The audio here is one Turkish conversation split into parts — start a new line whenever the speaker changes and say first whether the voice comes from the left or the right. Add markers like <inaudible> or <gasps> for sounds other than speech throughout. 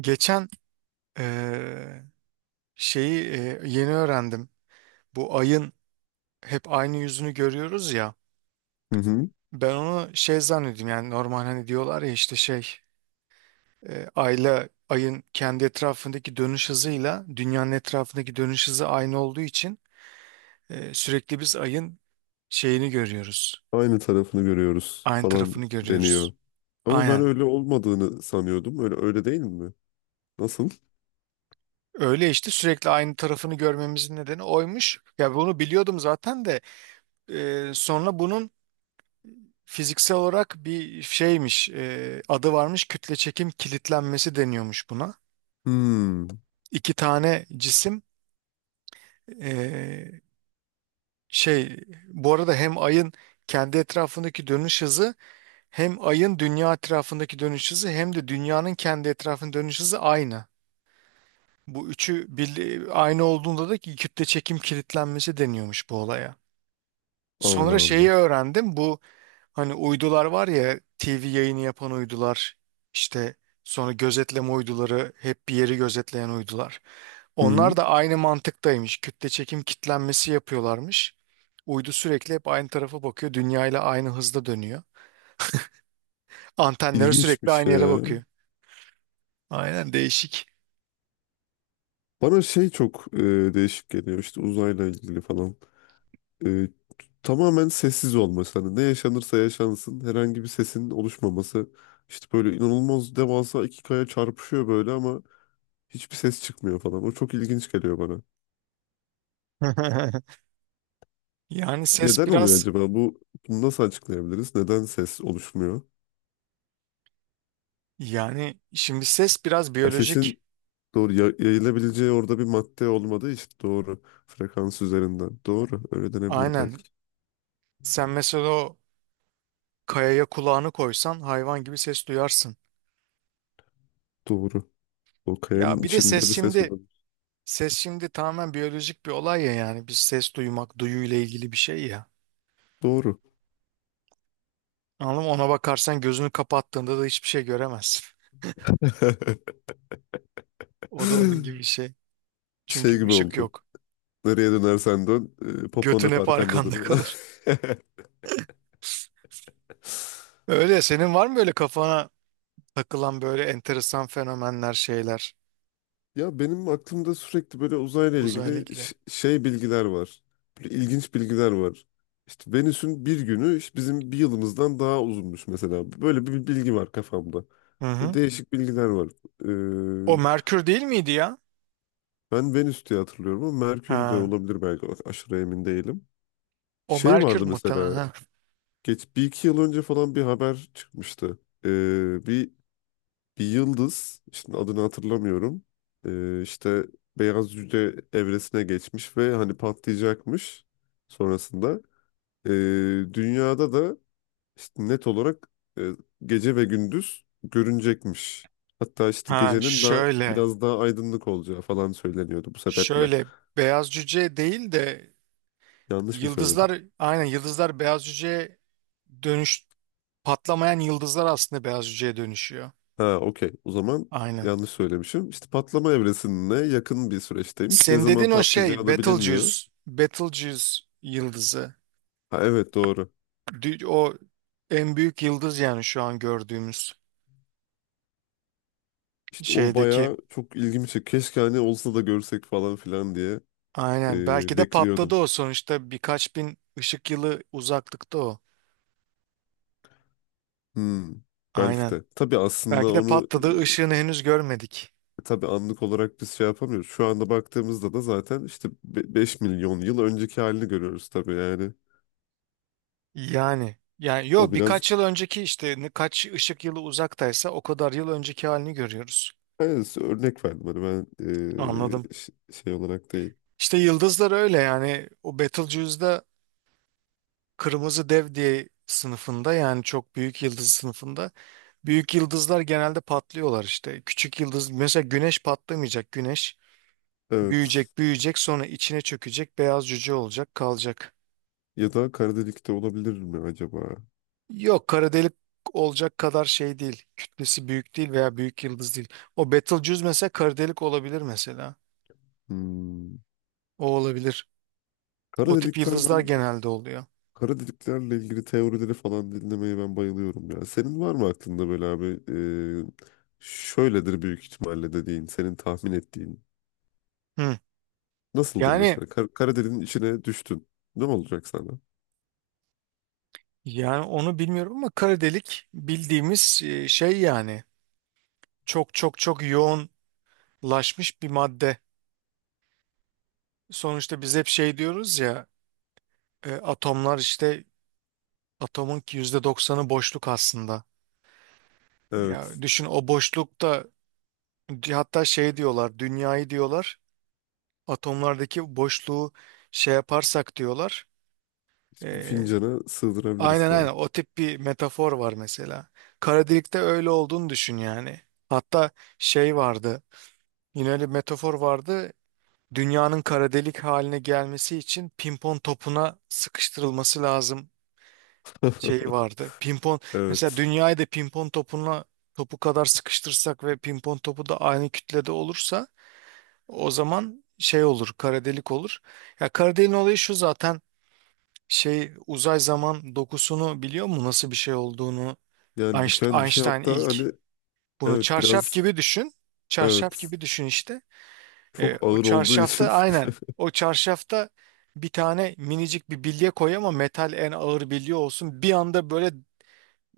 right: Geçen eee, şeyi yeni öğrendim. Bu ayın hep aynı yüzünü görüyoruz ya.
left: Hı hı.
right: Ben onu şey zannediyorum yani, normal hani diyorlar ya işte şey ayla ayın kendi etrafındaki dönüş hızıyla dünyanın etrafındaki dönüş hızı aynı olduğu için sürekli biz ayın şeyini görüyoruz.
left: Aynı tarafını görüyoruz
right: Aynı
left: falan
right: tarafını
left: deniyor.
right: görüyoruz.
left: Ama ben
right: Aynen.
left: öyle olmadığını sanıyordum. Öyle değil mi? Nasıl?
right: Öyle işte, sürekli aynı tarafını görmemizin nedeni oymuş. Ya bunu biliyordum zaten de sonra bunun fiziksel olarak bir şeymiş, adı varmış, kütle çekim kilitlenmesi deniyormuş buna.
left: Hmm.
right: İki tane cisim, e, şey, bu arada hem ayın kendi etrafındaki dönüş hızı, hem ayın dünya etrafındaki dönüş hızı, hem de dünyanın kendi etrafındaki dönüş hızı aynı. Bu üçü bir, aynı olduğunda da ki kütle çekim kilitlenmesi deniyormuş bu olaya. Sonra
left: Allah
right: şeyi
left: Allah.
right: öğrendim. Hani uydular var ya, TV yayını yapan uydular işte, sonra gözetleme uyduları, hep bir yeri gözetleyen uydular.
left: Hı hı.
right: Onlar da aynı mantıktaymış. Kütle çekim kitlenmesi yapıyorlarmış. Uydu sürekli hep aynı tarafa bakıyor. Dünya ile aynı hızda dönüyor. Antenleri sürekli
left: İlginçmiş
right: aynı yere
left: ya.
right: bakıyor. Aynen, değişik.
left: Bana şey çok değişik geliyor işte uzayla ilgili falan. E, tamamen sessiz olması. Hani ne yaşanırsa yaşansın herhangi bir sesin oluşmaması. İşte böyle inanılmaz devasa iki kaya çarpışıyor böyle ama hiçbir ses çıkmıyor falan. O çok ilginç geliyor bana.
right: <laughs> Yani ses
left: Neden oluyor
right: biraz
left: acaba? Bunu nasıl açıklayabiliriz? Neden ses oluşmuyor?
right: Yani şimdi ses biraz
left: Ha,
right: biyolojik.
left: sesin doğru yayılabileceği orada bir madde olmadığı için doğru. Frekans üzerinden. Doğru. Öyle denebilir
right: Aynen.
left: belki.
right: Sen mesela o kayaya kulağını koysan hayvan gibi ses duyarsın.
left: Doğru. O kayanın
right: Ya bir de ses
left: içinde bir ses
right: şimdi
left: olabilir.
right: ses şimdi tamamen biyolojik bir olay ya, yani bir ses duymak duyuyla ilgili bir şey ya.
left: Doğru.
right: Anladın mı? Ona bakarsan gözünü kapattığında da hiçbir şey göremezsin. <laughs>
left: <gasps>
right: O da onun gibi bir
left: <laughs>
right: şey.
left: Şey
right: Çünkü
left: gibi
right: ışık
left: oldu.
right: yok.
left: Nereye dönersen dön, popon
right: Götün
left: hep
right: hep arkanda
left: arkandadır.
right: kalır.
left: <laughs>
right: Öyle, senin var mı böyle kafana takılan böyle enteresan fenomenler, şeyler,
left: Ya benim aklımda sürekli böyle uzayla
right: uzayla
left: ilgili
right: ilgili?
left: şey bilgiler var. Böyle ilginç bilgiler var. İşte Venüs'ün bir günü işte bizim bir yılımızdan daha uzunmuş mesela. Böyle bir bilgi var kafamda.
right: Hı
left: Böyle
right: hı.
left: değişik bilgiler var.
right: O
left: Ee,
right: Merkür değil miydi ya?
left: ben Venüs diye hatırlıyorum ama Merkür de
right: Ha.
left: olabilir belki. Aşırı emin değilim.
right: O
left: Şey
right: Merkür
left: vardı
right: muhtemelen.
left: mesela.
right: Ha,
left: Geç bir iki yıl önce falan bir haber çıkmıştı. Ee, Bir Bir yıldız, şimdi adını hatırlamıyorum. İşte beyaz cüce evresine geçmiş ve hani patlayacakmış sonrasında. Ee, dünyada da işte net olarak e, gece ve gündüz görünecekmiş. Hatta işte
right: Ha,
left: gecenin daha
right: şöyle.
left: biraz daha aydınlık olacağı falan söyleniyordu bu sebeple.
right: Şöyle beyaz cüce değil de,
left: Yanlış mı söyledim?
right: yıldızlar, aynen yıldızlar beyaz cüceye dönüş, patlamayan yıldızlar aslında beyaz cüceye dönüşüyor.
left: Ha, okey. O zaman
right: Aynen.
left: yanlış söylemişim. İşte patlama evresine yakın bir süreçteymiş. Ne
right: Sen
left: zaman
right: dedin o şey,
left: patlayacağı da bilinmiyor.
right: Betelgeuse. Betelgeuse yıldızı.
left: Ha, evet doğru.
right: O en büyük yıldız, yani şu an gördüğümüz
left: İşte o
right: şeydeki.
left: bayağı çok ilgimi çekti. Keşke hani olsa da görsek falan filan diye
right: Aynen. Belki de patladı
left: bekliyordum.
right: o, sonuçta birkaç bin ışık yılı uzaklıkta o.
left: Hmm, belki
right: Aynen.
left: de. Tabii aslında
right: Belki de
left: onu
right: patladığı ışığını henüz görmedik.
left: tabii anlık olarak biz şey yapamıyoruz. Şu anda baktığımızda da zaten işte 5 milyon yıl önceki halini görüyoruz tabii yani.
right: Yani
left: O
right: yo,
left: biraz
right: birkaç yıl önceki işte, kaç ışık yılı uzaktaysa o kadar yıl önceki halini görüyoruz.
left: yani örnek verdim hani ben
right: Anladım.
left: şey olarak değil.
right: İşte yıldızlar öyle, yani o Betelgeuse'da kırmızı dev diye sınıfında, yani çok büyük yıldız sınıfında, büyük yıldızlar genelde patlıyorlar işte. Küçük yıldız mesela güneş patlamayacak, güneş
left: Evet.
right: büyüyecek büyüyecek, sonra içine çökecek, beyaz cüce olacak kalacak.
left: Ya da kara delik de olabilir mi acaba?
right: Yok, kara delik olacak kadar şey değil. Kütlesi büyük değil veya büyük yıldız değil. O Betelgeuse mesela kara delik olabilir mesela.
left: Hmm.
right: O olabilir.
left: Kara
right: O tip
left: delikler
right: yıldızlar
left: ben.
right: genelde oluyor.
left: Kara deliklerle ilgili teorileri falan dinlemeye ben bayılıyorum ya. Senin var mı aklında böyle abi? Şöyledir büyük ihtimalle dediğin, senin tahmin ettiğin.
right: Hı.
left: Nasıldır
right: Yani
left: mesela? Kara deliğin içine düştün. Ne olacak sana?
right: yani onu bilmiyorum ama kara delik bildiğimiz, şey yani, çok çok çok yoğunlaşmış bir madde. Sonuçta biz hep şey diyoruz ya, atomlar işte, atomun %90'ı boşluk aslında.
left: Evet.
right: Ya düşün o boşlukta, hatta şey diyorlar, dünyayı diyorlar, atomlardaki boşluğu şey yaparsak diyorlar.
left: Bir
right: Ee,
left: fincana sığdırabiliriz
right: aynen aynen,
left: falan.
right: o tip bir metafor var mesela. Kara delikte öyle olduğunu düşün yani. Hatta şey vardı, yine öyle bir metafor vardı. Dünyanın kara delik haline gelmesi için pimpon topuna sıkıştırılması lazım şeyi vardı.
left: <laughs>
right: Pimpon, mesela
left: Evet.
right: dünyayı da pimpon topuna, topu kadar sıkıştırsak ve pimpon topu da aynı kütlede olursa, o zaman şey olur, kara delik olur. Ya kara deliğin olayı şu zaten, şey uzay zaman dokusunu biliyor mu, nasıl bir şey olduğunu.
left: Yani
right: Einst-
left: büken bir şey
right: Einstein
left: hatta
right: ilk
left: hani
right: bunu,
left: evet
right: çarşaf
left: biraz
right: gibi düşün,
left: evet
right: işte.
left: çok
right: O
left: ağır olduğu
right: çarşafta,
left: için
right: aynen o çarşafta bir tane minicik bir bilye koy ama metal, en ağır bilye olsun, bir anda böyle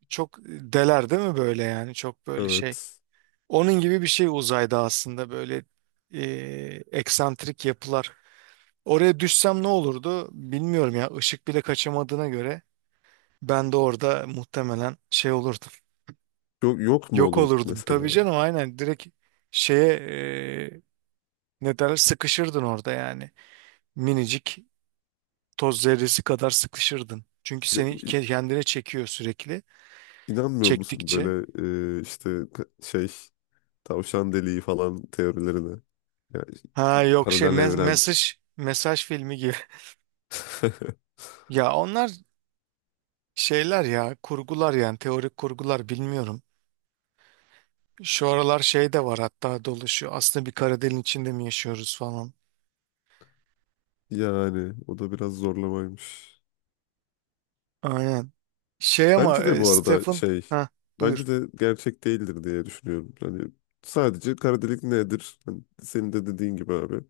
right: çok deler değil mi böyle, yani çok
left: <laughs>
right: böyle şey,
left: evet.
right: onun gibi bir şey uzayda aslında, böyle e, eksantrik yapılar. Oraya düşsem ne olurdu bilmiyorum ya, ışık bile kaçamadığına göre ben de orada muhtemelen şey olurdum.
left: Yok, yok mu
right: Yok
left: olurduk
right: olurdum. Tabii
left: mesela?
right: canım, aynen, direkt şeye, e, ne derler, sıkışırdın orada yani. Minicik, toz zerresi kadar sıkışırdın. Çünkü
left: Ya,
right: seni
left: i-
right: kendine çekiyor sürekli.
left: İnanmıyor musun
right: Çektikçe.
left: böyle şey tavşan deliği falan teorilerine. Yani
right: Ha yok, şey,
left: paralel
right: me-
left: evren.
right: mesaj mesaj filmi gibi. <laughs>
left: <laughs>
right: Ya onlar şeyler ya, kurgular, yani teorik kurgular, bilmiyorum. Şu aralar şey de var, hatta dolaşıyor, aslında bir kara deliğin içinde mi yaşıyoruz falan.
left: Yani o da biraz zorlamaymış.
right: Aynen. Şey ama,
left: Bence de bu arada
right: Stephen,
left: şey,
right: ha, buyur.
left: bence de gerçek değildir diye düşünüyorum. Hani sadece kara delik nedir? Hani senin de dediğin gibi abi.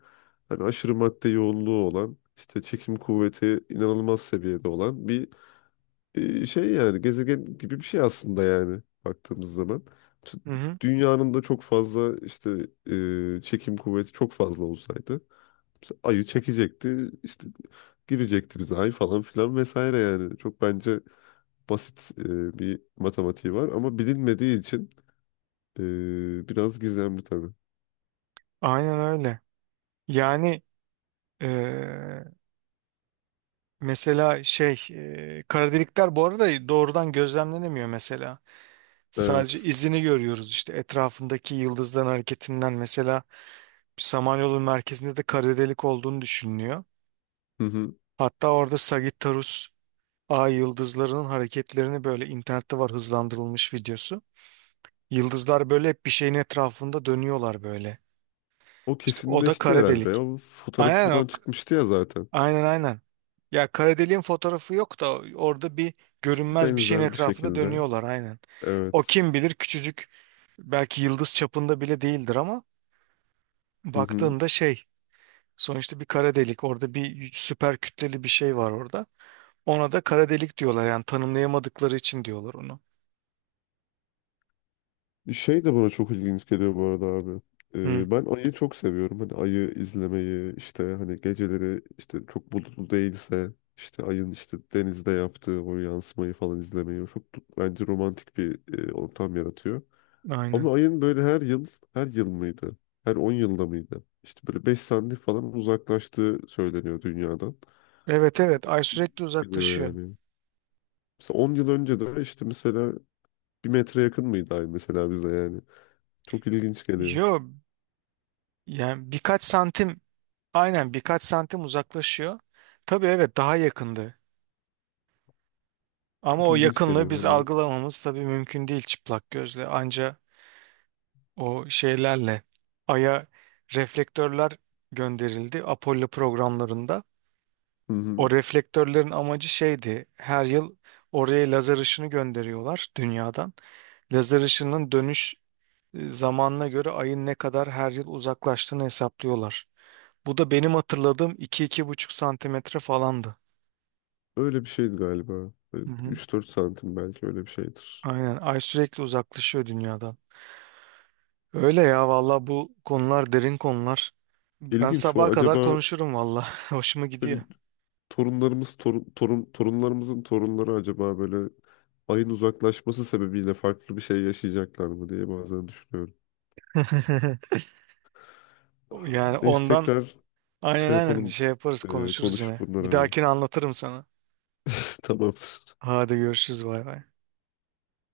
left: Hani aşırı madde yoğunluğu olan, işte çekim kuvveti inanılmaz seviyede olan bir şey yani gezegen gibi bir şey aslında yani baktığımız zaman. T-
right: Hı hı.
left: Dünyanın da çok fazla işte çekim kuvveti çok fazla olsaydı mesela ayı çekecekti işte girecekti bize ay falan filan vesaire yani. Çok bence basit bir matematiği var ama bilinmediği için biraz gizemli tabii.
right: Aynen öyle. Yani eee, mesela şey kara delikler bu arada doğrudan gözlemlenemiyor mesela. Sadece
left: Evet.
right: izini görüyoruz, işte etrafındaki yıldızların hareketinden mesela. Samanyolu merkezinde de kara delik olduğunu düşünülüyor.
left: Hı hı.
right: Hatta orada Sagittarius A yıldızlarının hareketlerini, böyle internette var hızlandırılmış videosu. Yıldızlar böyle hep bir şeyin etrafında dönüyorlar böyle.
left: O
right: İşte o da
left: kesinleşti
right: kara
left: herhalde.
right: delik.
left: O
right: Aynen
left: fotoğrafı
right: o.
left: falan çıkmıştı ya zaten.
right: Aynen, aynen. Ya kara deliğin fotoğrafı yok da, orada bir
left: İşte
right: görünmez bir şeyin
left: benzer bir
right: etrafında
left: şekilde.
right: dönüyorlar aynen. O
left: Evet.
right: kim bilir küçücük, belki yıldız çapında bile değildir ama
left: Hı hı.
right: baktığında şey, sonuçta bir kara delik orada, bir süper kütleli bir şey var orada. Ona da kara delik diyorlar, yani tanımlayamadıkları için diyorlar onu.
left: Şey de bana çok ilginç geliyor bu arada abi.
right: Hı,
left: Ben ayı çok seviyorum. Hani ayı izlemeyi işte hani geceleri işte çok bulutlu değilse işte ayın işte denizde yaptığı o yansımayı falan izlemeyi o çok bence romantik bir ortam yaratıyor.
right: aynen.
left: Ama ayın böyle her yıl mıydı? Her 10 yılda mıydı? İşte böyle 5 santim falan uzaklaştığı söyleniyor dünyadan.
right: Evet
left: Çok
right: evet, ay sürekli
left: geliyor
right: uzaklaşıyor.
left: yani. Mesela 10 yıl önce de işte mesela bir metre yakın mıydı ay mesela bize yani. Çok ilginç geliyor.
right: Yo yani birkaç santim, aynen birkaç santim uzaklaşıyor. Tabii, evet, daha yakındı. Ama
left: Çok
right: o
left: ilginç
right: yakınlığı
left: geliyor
right: biz
left: hani.
right: algılamamız tabii mümkün değil çıplak gözle. Anca o şeylerle Ay'a reflektörler gönderildi, Apollo programlarında.
left: Hı hı.
right: O reflektörlerin amacı şeydi: her yıl oraya lazer ışını gönderiyorlar dünyadan. Lazer ışının dönüş zamanına göre Ay'ın ne kadar her yıl uzaklaştığını hesaplıyorlar. Bu da benim hatırladığım 2-2,5 santimetre falandı.
left: Öyle bir şeydi galiba. Böyle
right: Hı hı.
left: 3-4 santim belki öyle bir şeydir.
right: Aynen, Ay sürekli uzaklaşıyor dünyadan. Öyle ya valla, bu konular derin konular. Ben
left: İlginç o
right: sabaha kadar
left: acaba
right: konuşurum valla. <laughs> Hoşuma gidiyor.
left: böyle torun torunlarımızın torunları acaba böyle ayın uzaklaşması sebebiyle farklı bir şey yaşayacaklar mı diye bazen düşünüyorum.
right: <laughs> Yani
left: Neyse
right: ondan,
left: tekrar
right: aynen
left: şey
right: aynen,
left: yapalım
right: şey yaparız, konuşuruz
left: konuşup
right: yine.
left: bunları
right: Bir
left: abi.
right: dahakine anlatırım sana.
left: <laughs> Tamamdır.
right: Hadi, görüşürüz, bay bay.